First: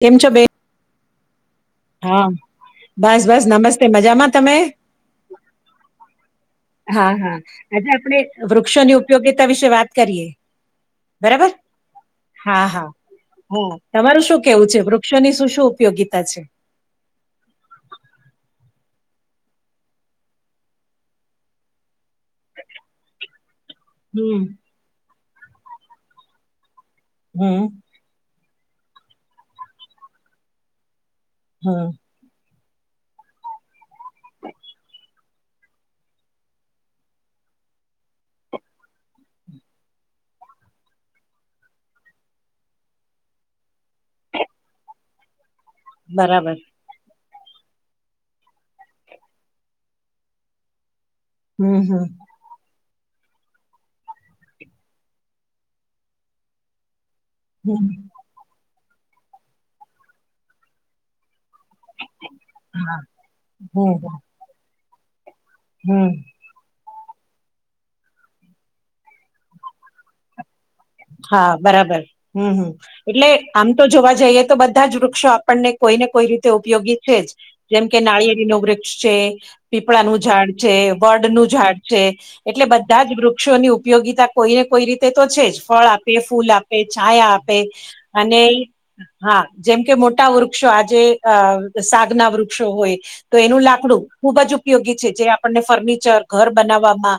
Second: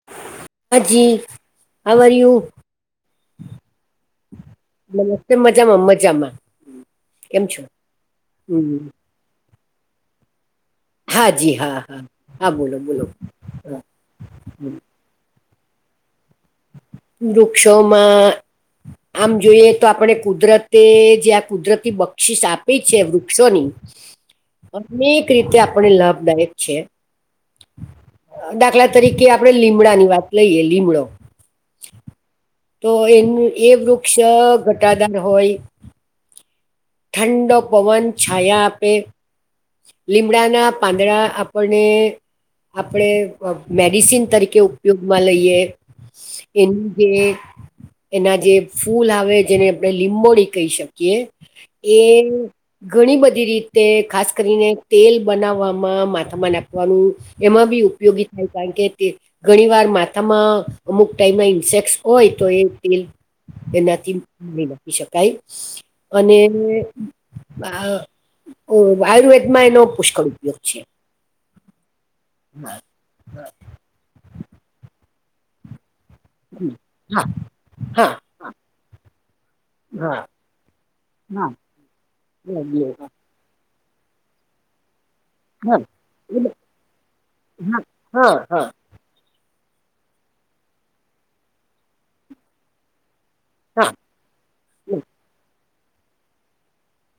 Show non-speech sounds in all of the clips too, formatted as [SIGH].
કેમ છો બે હજી હા બસ બસ નમસ્તે મજામાં તમે નમસ્તે મજામાં મજામાં હા હા કેમ છો આજે આપણે હમ વૃક્ષોની ઉપયોગીતા વિશે વાત કરીએ. હા બરાબર જી હા હા બોલો બોલો હા તમારું શું કેવું હમ. છે, વૃક્ષોની શું શું ઉપયોગીતા છે? વૃક્ષોમાં આમ જોઈએ તો આપણે કુદરતે જે આ કુદરતી બક્ષીસ આપી છે વૃક્ષોની હમ. અનેક રીતે આપણે લાભદાયક છે. હમ. દાખલા તરીકે આપડે લીમડા ની વાત લઈએ લીમડો હા તો એનું એ વૃક્ષ ઘટાદાર હોય ઠંડો પવન છાયા આપે લીમડાના પાંદડા આપણને આપણે અ મેડિસિન તરીકે ઉપયોગમાં લઈએ બરાબર એન કે એના જે ફૂલ આવે જેને આપણે લીંબોડી કહી શકીએ હમ એ હમ ઘણી બધી રીતે ખાસ કરીને તેલ બનાવવામાં માથામા નાખવાનુ એમાં બી હમ ઉપયોગી થાય કારણ કે તે ઘણી વાર માથામાં અમુક ટાઈમમાં ઇન્સેકટસ હોય તો એ હા. તેલ હમ એનાથી નાખી શકાય હમ. [UNINTELLIGIBLE] આયુર્વેદિક એનો પુષ્કળ ઉપયોગ છે. હા બરાબર હમ હમ એટલે આમ તો જોવા જઈએ તો બધા જ વૃક્ષો આપણને કોઈ ને કોઈ રીતે હમ. ઉપયોગી છે હા જ. જેમ કે હા નાળિયેરી નો વૃક્ષ છે. પીપળાનું હા ઝાડ છે, વડ હા નું ઝાડ છે, એટલે હા બધા જ વૃક્ષોની ઉપયોગી કોઈને કોઈ રીતે તો છે જ હા ફળ આપે ફૂલ એટલે- આપે છાયા આપે હા હા અને હા હા જેમ કે મોટા વૃક્ષો આજે સાગ ના વૃક્ષો હોય તો એનું હા લાકડું ખુબ જ ઉપયોગી છે, જે આપણને ફર્નિચર, ઘર બનાવવામાં,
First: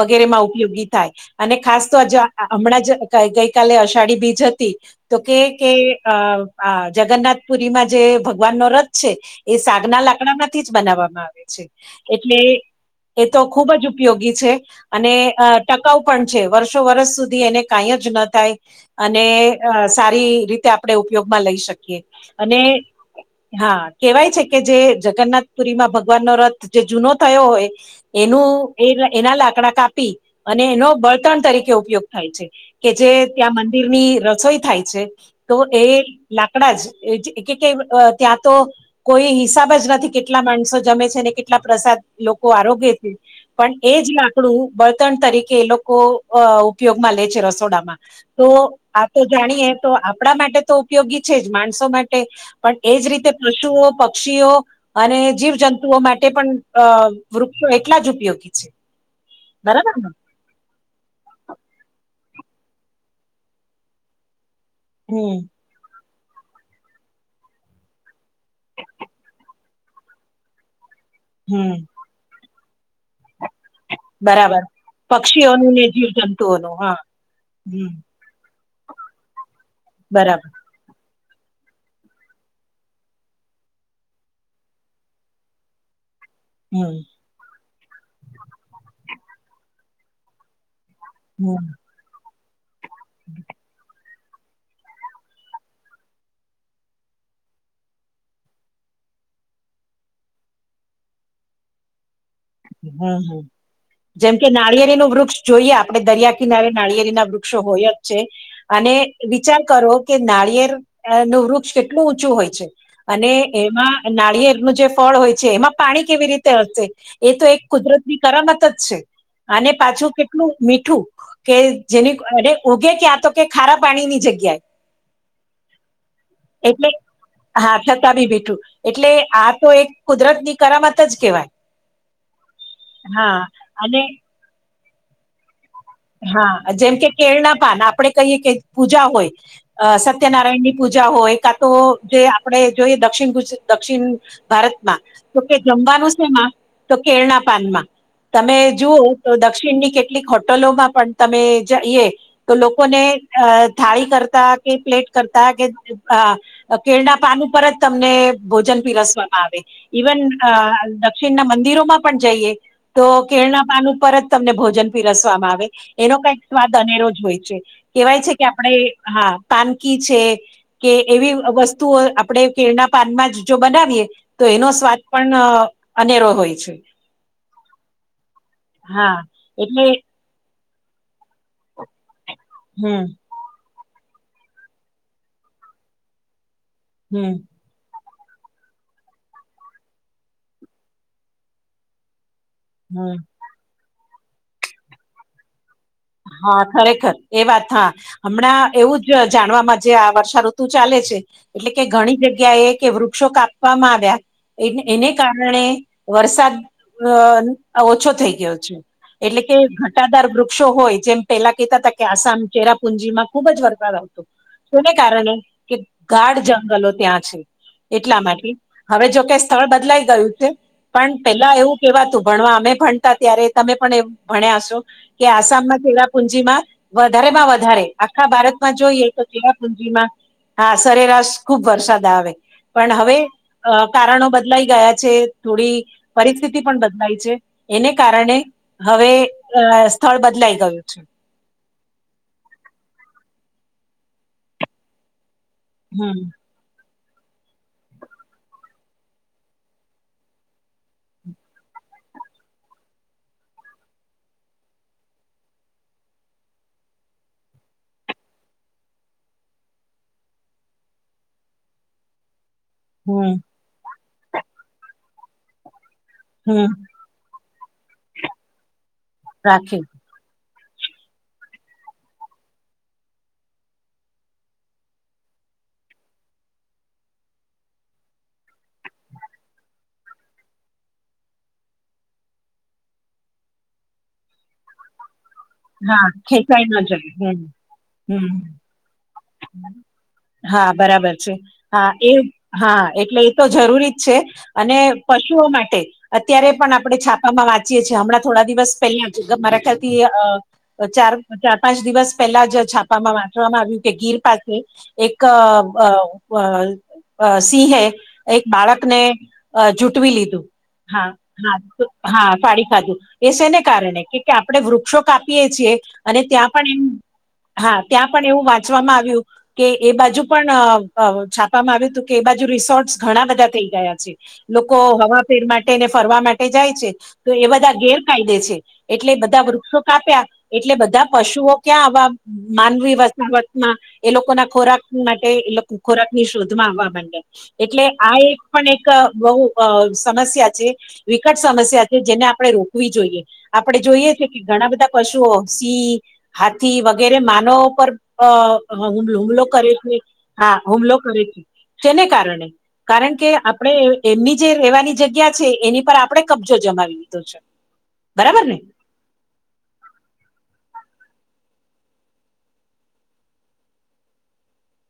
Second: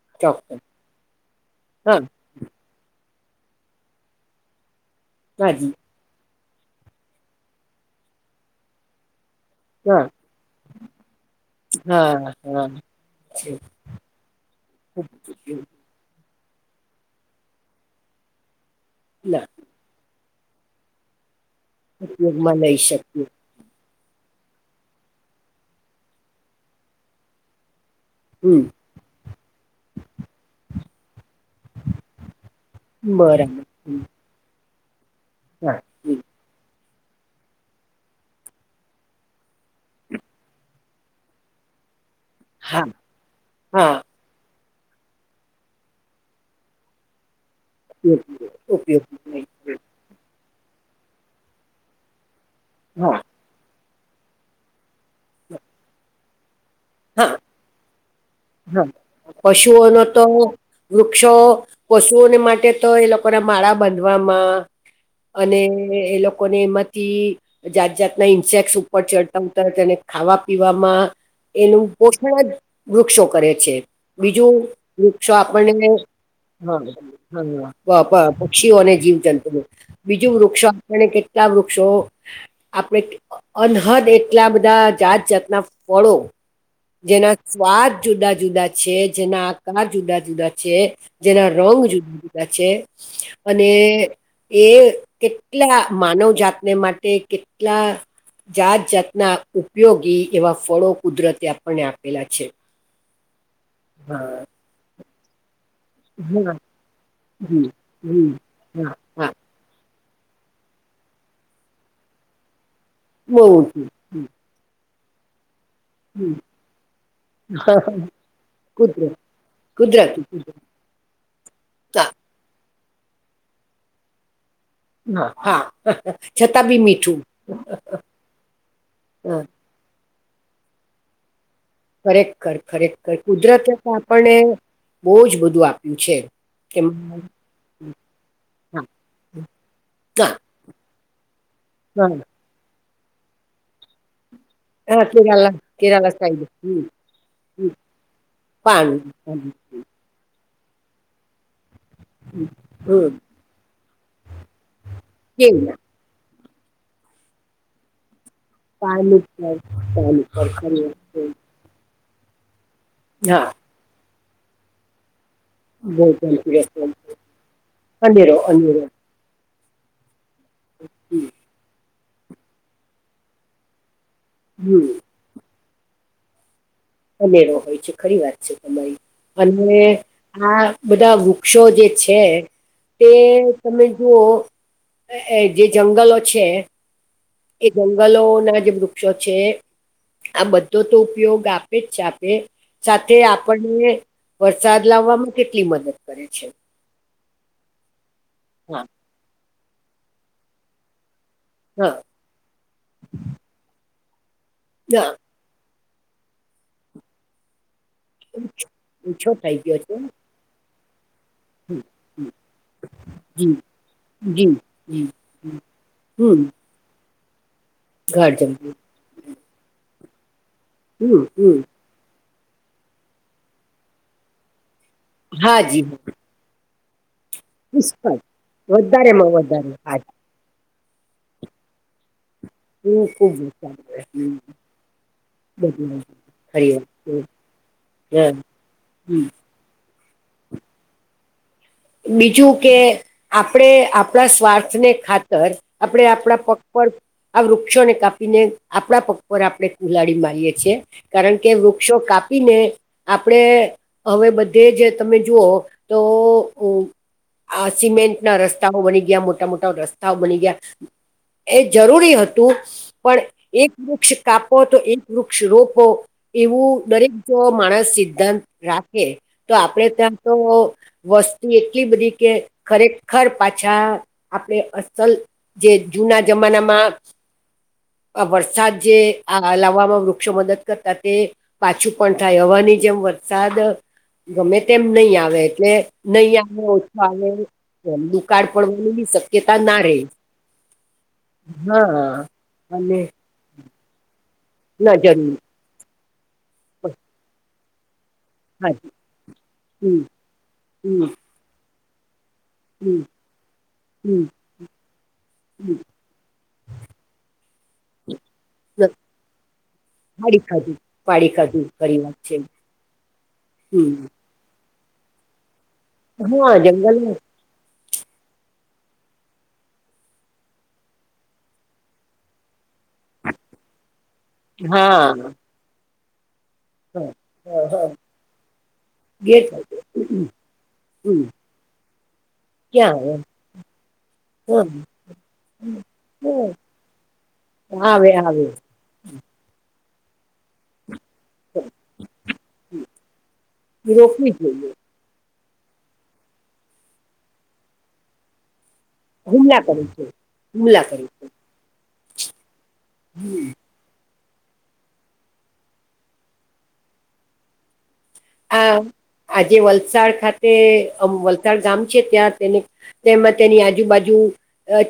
વગેરે માં ચોક્કસ ઉપયોગી થાય અને ખાસ હા તો જો હમણાં જ ગઈકાલે અષાઢી બીજ હતી તો કે કે હાજી અ જગન્નાથ પુરીમાં જે ભગવાન નો રથ છે એ સાગના હા લાકડા માંથી જ બનાવવામાં આવે છે. હા એટલે હા એ તો છે. ખુબ જ ઉપયોગી છે. અને અ ટકાઉ પણ છે વર્ષો વર્ષ સુધી એને કાંઈ જ ન થાય અને ના અ સારી રીતે આપણે ઉપયોગમાં લઈ શકીએ ઉપયોગમાં અને લઈ શકીએ હા કેવાય છે કે જે જગન્નાથપુરીમાં ભગવાનનો રથ જે જૂનો થયો હોય એનું હમ એ એના લાકડા કાપી અને એનો બળતણ તરીકે ઉપયોગ થાય છે કે જે બરાબર ત્યાં મંદિર હમ ની રસોઈ થાય છે તો હા એ હમ લાકડા જ કે ત્યાં તો કોઈ હિસાબ જ નથી કેટલા માણસો જમે છે ને કેટલા પ્રસાદ લોકો હા આરોગ્ય છે પણ એ હા જ લાકડું બળતણ તરીકે તો ઉપયોગમાં લે છે રસોડામાં તો ઉપયોગ આ તો જાણીએ તો આપણા માટે તો ઉપયોગી છે જ માણસો માટે પણ એજ હા રીતે પશુઓ પક્ષીઓ અને જીવ જંતુઓ માટે પણ અ હા વૃક્ષો એટલા જ ઉપયોગી છે. હા પશુઓ બરાબર નો ને તો વૃક્ષો પશુઓને માટે તો એ લોકોને માળા બાંધવામાં હમ અને એ લોક લોકોને એમાંથી જાત જાતના ઇન્સેક ઉપર ચડતા હોતા તેને ખાવા પીવામાં હમ એનું પોષણ જ વૃક્ષો કરે છે બીજું બરાબર વૃક્ષો પક્ષીઓનું આપણને ને [UNINTELLIGIBLE] જીવ જંતુઓનું હા હમ હા પક્ષીઓ અને જીવ જંતુઓ બીજું બરાબર વૃક્ષો આપણને કેટલા વૃક્ષો આપે અનહદ એટલા બધા જાત જાતના ફળો હમ જેના સ્વાદ જુદા જુદા છે જેના આકાર જુદા જુદા છે જેના હમ રંગ જુદી જુદા છે અને એ કેટલા માનવ જાતને માટે કેટલા જાત જાતના ઉપયોગી એવા ફળો કુદરતે આપણને આપેલા છે. હમ હમ જેમ હા કે નાળિયાદ એનું વૃક્ષ જોઈએ આપણે દરિયા હા કિનારે નાળિયે ના વૃક્ષો હમ હોય જ છે હમ હા અને હા વિચાર કરો કે નાળિયેર નું વૃક્ષ કેટલું ઊંચું હોય છે અને બહુ ઊંચું એમાં હમ, નાળિયેરનું જે ફળ હોય છે એમાં પાણી કેવી હમ, રીતે હશે. એ તો એક હા, હા, કુદરતની કરમત જ છે કુદરત અને પાછું કુદરતી કેટલું કુદરત મીઠું કે હા જેની એ ઉગે ક્યાં તો કે ખારા પાણી ની જગ્યાએ. હા હા. છતાં બી એટલે મીઠું હા છતાં બી બેઠું એટલે હા આ તો એક કુદરત ની કરામત જ ક કેવાય. ખરેખર ખરેખ ખર કુદરતે તો અને આપણને બહુ જ બધું આપ હા જેમ કે કેળના પાન આપણે કહીએ કે હા પૂજા હોય. અ હા સત્યનારાયણ ની પૂજા હોય કાં તો હા જે આપણે જોઈએ દક્ષિણ ગુજ દક્ષિણ ભારતમાં હા, તો કેરાલા કે કેરાલા જમવાનું સાઈડ શેમાં હમ તો કેળના હમ પાનમાં. તમે પાન જુઓ તો દક્ષિણની કેટલીક હોટલોમાં પણ તમે જઈએ. તો લોકોને હમ અ થાળી કરતા કે પ્લેટ કરતા કે કેવના હા કેળના પાન ઉપરજ તમને ભોજન પાન પીરસવામાં ઉપર આવે પાન ઇવન ઉપર ફરી દક્ષિણ ના મંદિરોમાં પણ જઈએ તો હા કેળના પાન ઉપર જ તમને ભોજન પીરસવામાં આવે. એનો ભોજન કઈક સ્વાદ રેસ્ટોરન્ટ અનેરોજ હોય છે કેવાય છે અનેરો કે અનેરો આપણે હા પાનકી છે કે એવી વસ્તુ તે આપણે કેળના પાનમાં જો બનાવીએ તો એનો હમ સ્વાદ પણ અનેરો હોય છે. અનેરો હોય છે ખરી વાત છે તમારી હા અને એટલે આ બધા વૃક્ષો જે છે હમ તે. તમે જુઓ જે જંગલો છે. હમ. એ જંગલો ના જે વૃક્ષો છે આ બધો તો ઉપયોગ આપ છે આપે હમ સાથે આપણને વરસાદ લાવવામાં કેટલી મદદ કરે છે હા. ખરેખર એ વાત હા હમણાં હા એવું જ જાણવાવામાં જે આ વર્ષાઋતુ ચાલે છે. એટલે કે હા ઘણી જગ્યા એ કે વૃક્ષો કાપવામાં આવ્યા એ એને ના, કારણે. વરસાદ ઓછો. થઈ ગયો ઓછો છે ઓછો એટલે કે થઈ ગયો છે ઘટાદાર વૃક્ષો હોય જેમ. પેલા કહેતા હમ, હતા કે આસામ ચેરાપુંજી માં ખુબ જી જ વરસાદ આવતો. જી શને જી કારણે કે ગાઢ હમ જંગલો ત્યાં છે. એટલા ઘર માટે જમવું હવે જોકે સ્થળ બદલાઈ ગયું છે પણ હમ પેલા હમ એવું. કેવા તું ભણવા અમે ભણતા ત્યારે તમે પણ એવ ભણ્યા છો કે હા આસામમાં. જી હા પુંજીમાં વધારેમાં વધારે પુષ્કળ આખા ભારતમાં જોઈએ તો વધારેમાં કેવા વધારે હા પુંજીમાં. હા સરેરાશ ખુબ વરસાદ આવે. પણ હું હવે ખુબ કારણો બદલાઈ ગયા છે થોડી બધું પરિસ્થિતિ ખરી પણ વાત બદલાઈ છે. એને હા, કારણે હવે હમ. સ્થળ બદલાઈ ગયું છે. બીજું કે આપણે આપણા સ્વાર્થને ખાતર આપણે હમ આપણા પ. પર આ વૃક્ષોને કાપીને આપણા પગ પર આપણે કુલાડી મારીએે છીએ. કારણ કે વૃક્ષો કાપીને. આપણે હવે બધે જે તમે જુઓ તો. આ સિમેન્ટ ના રસ્તાઓ બની ગયા મોટા મોટા રસ્તાઓ બની ગયા. એ જરૂરી હતું. પણ હમ એક વૃક્ષ કાપો તો એક વૃક્ષ રોપો એવું હમ દરેક. જો માણસ સિદ્ધાંત રાખે તો રાખી આપણેે ત્યાં તો વસ્ તી એટલી બધી કે ખરેખર પાછા આપણે અસલ. જે જુના જમાના માં. વરસાદ જે લાવવામાં વૃક્ષો મદદ કરતા તે. પાછું પણ થાય હવાની જેમ વરસાદ ગમે તેમ નહી આવે એટલે. હા ખેંચાઈ ઓછ ન જાય હમ આવે એ હમ દુકાળ પણ શક. હા બરાબર છે હા એ હા અને એટલે. તો જરૂરી જ છે અને ના જરૂર પશુઓ માટે અત્યારે પણ આપણે છાપામાં વાંચ ચીએછ હમણાં થોડા દિવસ ખાધી પેલા જ મારાખ્યાંથી હમ હમ ચાર. ચાર પાંચ દિવસ પહેલા જ હમ છાપામાં વાંચવામાં આવ્યું કે ગીર હમ પાસે એક. સિંહે એક બાળકને જૂટવી ફાડી લીધું. ખાધું હા ફાડી ખાધું હા ખરી વાત હા છે ફાળી ખાજુ એ એને કારણે હમ કે. કે આપણે વૃક્ષો કાપીએ છીએ અને ત્યાં હા પણ જંગલ એ હા ત્યાં પણ એવું વાત. વામાં આવ્યું. કે એ બાજુ પણ છાપવામાં આવ્યું હતું કે એ બાજુ રિસોર્ટસ ઘણા બધા થઈ ગયા છે. લોકો હા હવા ફેર માટે ને ફરવા માટે જાય છે હા તો એ હા બધા હા. ગેરકાયદે છે. એટલે ગેર બધા વૃક્ષો કાપ્યા એટલે બધા હમ પશુઓ ક્યાં આવા માનવી ક્યાં વસ્તુ. હ એ લોકો ના આવે ખોરાક માટે એ લોકો ખોરાક ની હા શોધમાં આવવા માંડે. હા, એટલે આવે આ એક આવે પણ એક બહુ સમસ્યા છે. વિકટ સમસ્યા છે જેને આપણે રોકવી જોઈએ આપણે એ જોઈએ છે રોકવી કે જોઈએ ઘણા બધા. પશુઓ સિંહ હાથી વગેરે માનવ પર અ. હમ હુમલો કરે છે હા હુમલો કરે છે જેને કારણે કારણ કે. આપણે એમની જે રહેેવાની જગ્યા છે એની પર આપડણે કબજો જમાવી લીધો છે. બરાબર ને. આ આજે વલસાડ ખાતે વલસાડ ગામ છે ત્યાં તેને. તેમાં તેની આજુબાજુ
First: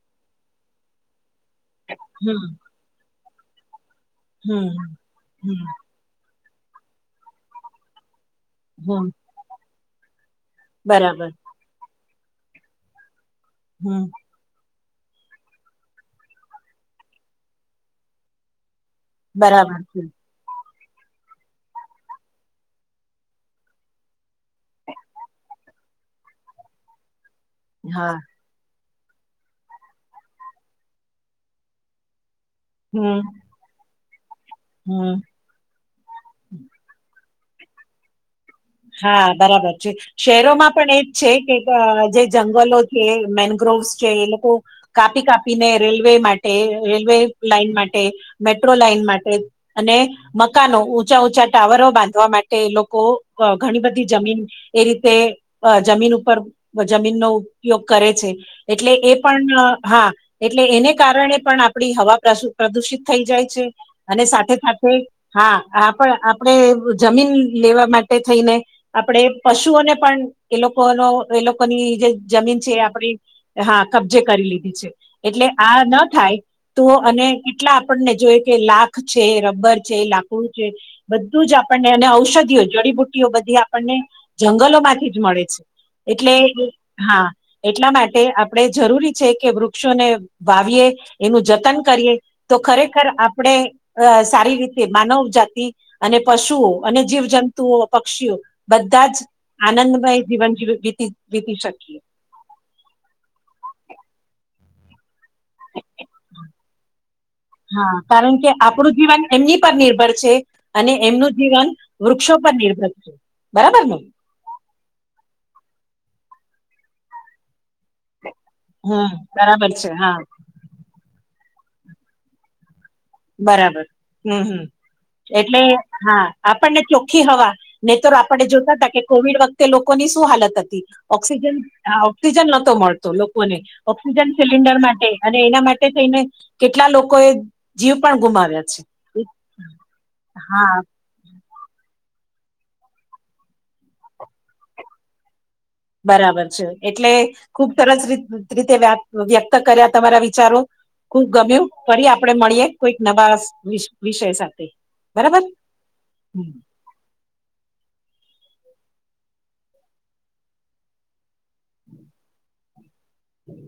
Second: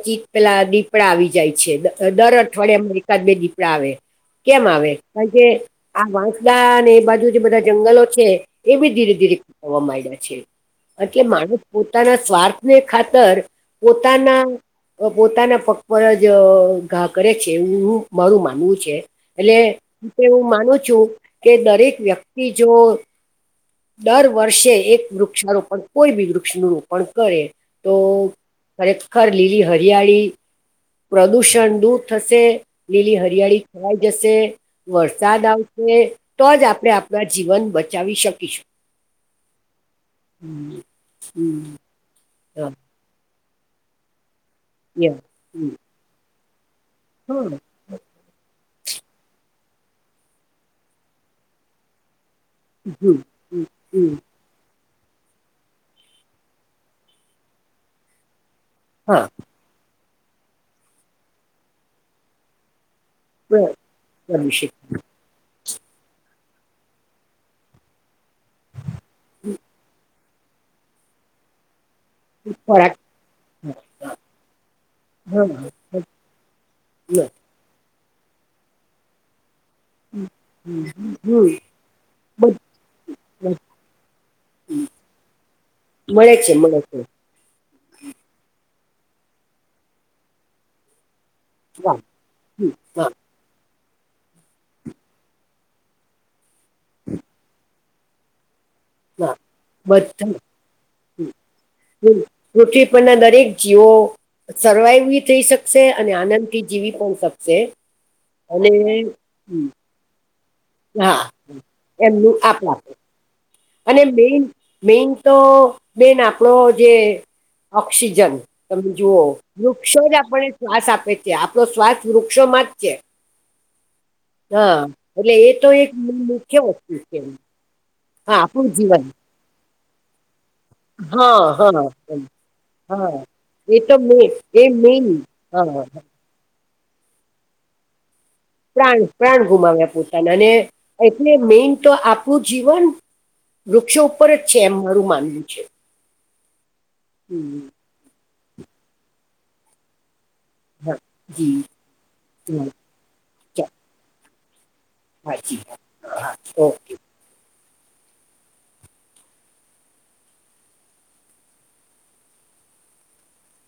ચીત પેલા દ. દીપડા આવી જાય છે દર હમ અઠવાડિયામાં એકાદ બે દીપડા આવે કેમ આવે હમ કારણ કે. હમ આ વાંસદ અને એ બાજુ જે બધા જંગલો છે. એ બી હમ ધીરે ધીરેવા માંડ્યા છે એટલે બરાબર માણસ. પોતાના સ્વાર્થને ખાતર હમ પોતાના. પોતાના પગ પર જ ઘા કરે છે એવું મારું માનવું છે. એટલે બરાબર છે એવું હું માનું છું કે દરેક વ્યક્તિ જો દર વર્ષે એક વૃક્ષારોપણ કોઈ બી વૃક્ષ નુ રોપણ કરે. તો હા ખરેખર લીલી હરિયાળી પ્રદુષણ દૂર થશે. હમ લીલી હરિયાળી ખવાઈ જશે હમ વરસાદ આવશે. ને તો જ આપણે આપણા જીવન બચાવી શકીશું. હા બરાબર છે શહેરોમાં હમ પણ એજ છે હમ કે જે હા જંગલો મેનગ્રોવસ છે એ લોકો કાપી કાપીને રેલવે માટે. તે રેલવે હા, લાઈન માટે. મેટ્રો લાઈન માટે અને મકાનો ઊંચા ઊંચા ટાવરો બાંધવા માટે એ લોકો. હમ ઘણી બધી હમ જમીન એ રીતે અ જમીન ઉપર જમીનનો ઉપયોગ કરે છે. એટલે એ હા પણ હા એટલે એને કારણે પણ આપણી હવા પ્રસુ. પ્રદુષિત થઈ જાય છે પ્ર- અને સાથે પ્રદૂષિત સાથે‌. હા આપ આપણેે જમીન લેવા માટે. થઈને આપણે પશુઓને પણ એ લોકોનો એ લોકોની જે. જમીન છે એ ખોરાક આપણે હા કબજે કરી લીધી છે. હા, એટલે હા, આ ન થાય તો અને કેટલા આપણને જોય કે લાખ છે રબર છે લાકડું છે બધું હમ જ આપણને બધ- ઔષધિઓ જડીબુટ્ટી ઔષધી બધી બધ- આપણને જંગલો માંથી જ મળે છે એટલે મળે છે મળે છે હા‌. એટલા માટે આપણે જરૂરી છે કે વૃક્ષોને વાવીએ એનું જ ન વાહ કરીએ તો ખરેખર હા આપ આપણે અ સારી રીતે માનવ જાતિ અને પશુઓ અને જીવજંતુઓ પક્ષીઓ બધા જ હા આનંદમય બધા જીવન જીતી વીતી શકીએ પૃથ્વી પરના દરેક જીવો સર્વાઈવ બી થઈ શકશે અને આનંદથી જીવી પણ શકશે. હા કારણ કે અને આપડું જીવન એમની હમ, પર નિર્ભર છે. અને હા એમનું જીવન વૃક્ષો એમનું પર આપણા નિર્ભર છે. બરાબર ને અને મેન મેન તો બેન આપડો જે ઓક્સિજન તમે હમ જુઓ બરાબર છે વૃક્ષો ને હા આપણે શ્વાસ આપે છે આપણો શ્વાસ વૃક્ષોમાં જ છે. બરાબર હમ હમ હા એ એટલે તો એક હા મુખ્ય આપણને વસ્તુ છે ચોખ્ખી હવા ને તો હા આપણે આપણું જોતા હતા કે જીવન કોવિડ વખતે લોકોની શું હાલત હતી હા ઓક્સિજન હા એમ. ઓક્સિજન નહતો મળતો હા લોકોને એ તો મે ઓક્સિજન એ સિલિન્ડર મેન માટે અને એના હા માટે. થઈને કેટલા લોકો એ જીવ પણ ગુમાવ્યા‌. પ્રાણ પ્રાણ ગુમાવ્યા પોતાના અને. એટલે મેન તો આપણું જીવન વૃક્ષો ઉપર જ છે એમ મારું માનવું છે. બરાબર છે એટલે હમ ખુબ સરસ રી રીતે વ્યક વ્યક્ત કર્યા તમારા વિચારો. હા ખુબ જી ગમ્યું ફરી આપડે મળીએ કોઈક નવા વિષ વિષય સાથે. બરાબર હાચી વાત હમ. [UNINTELLIGIBLE] હમ.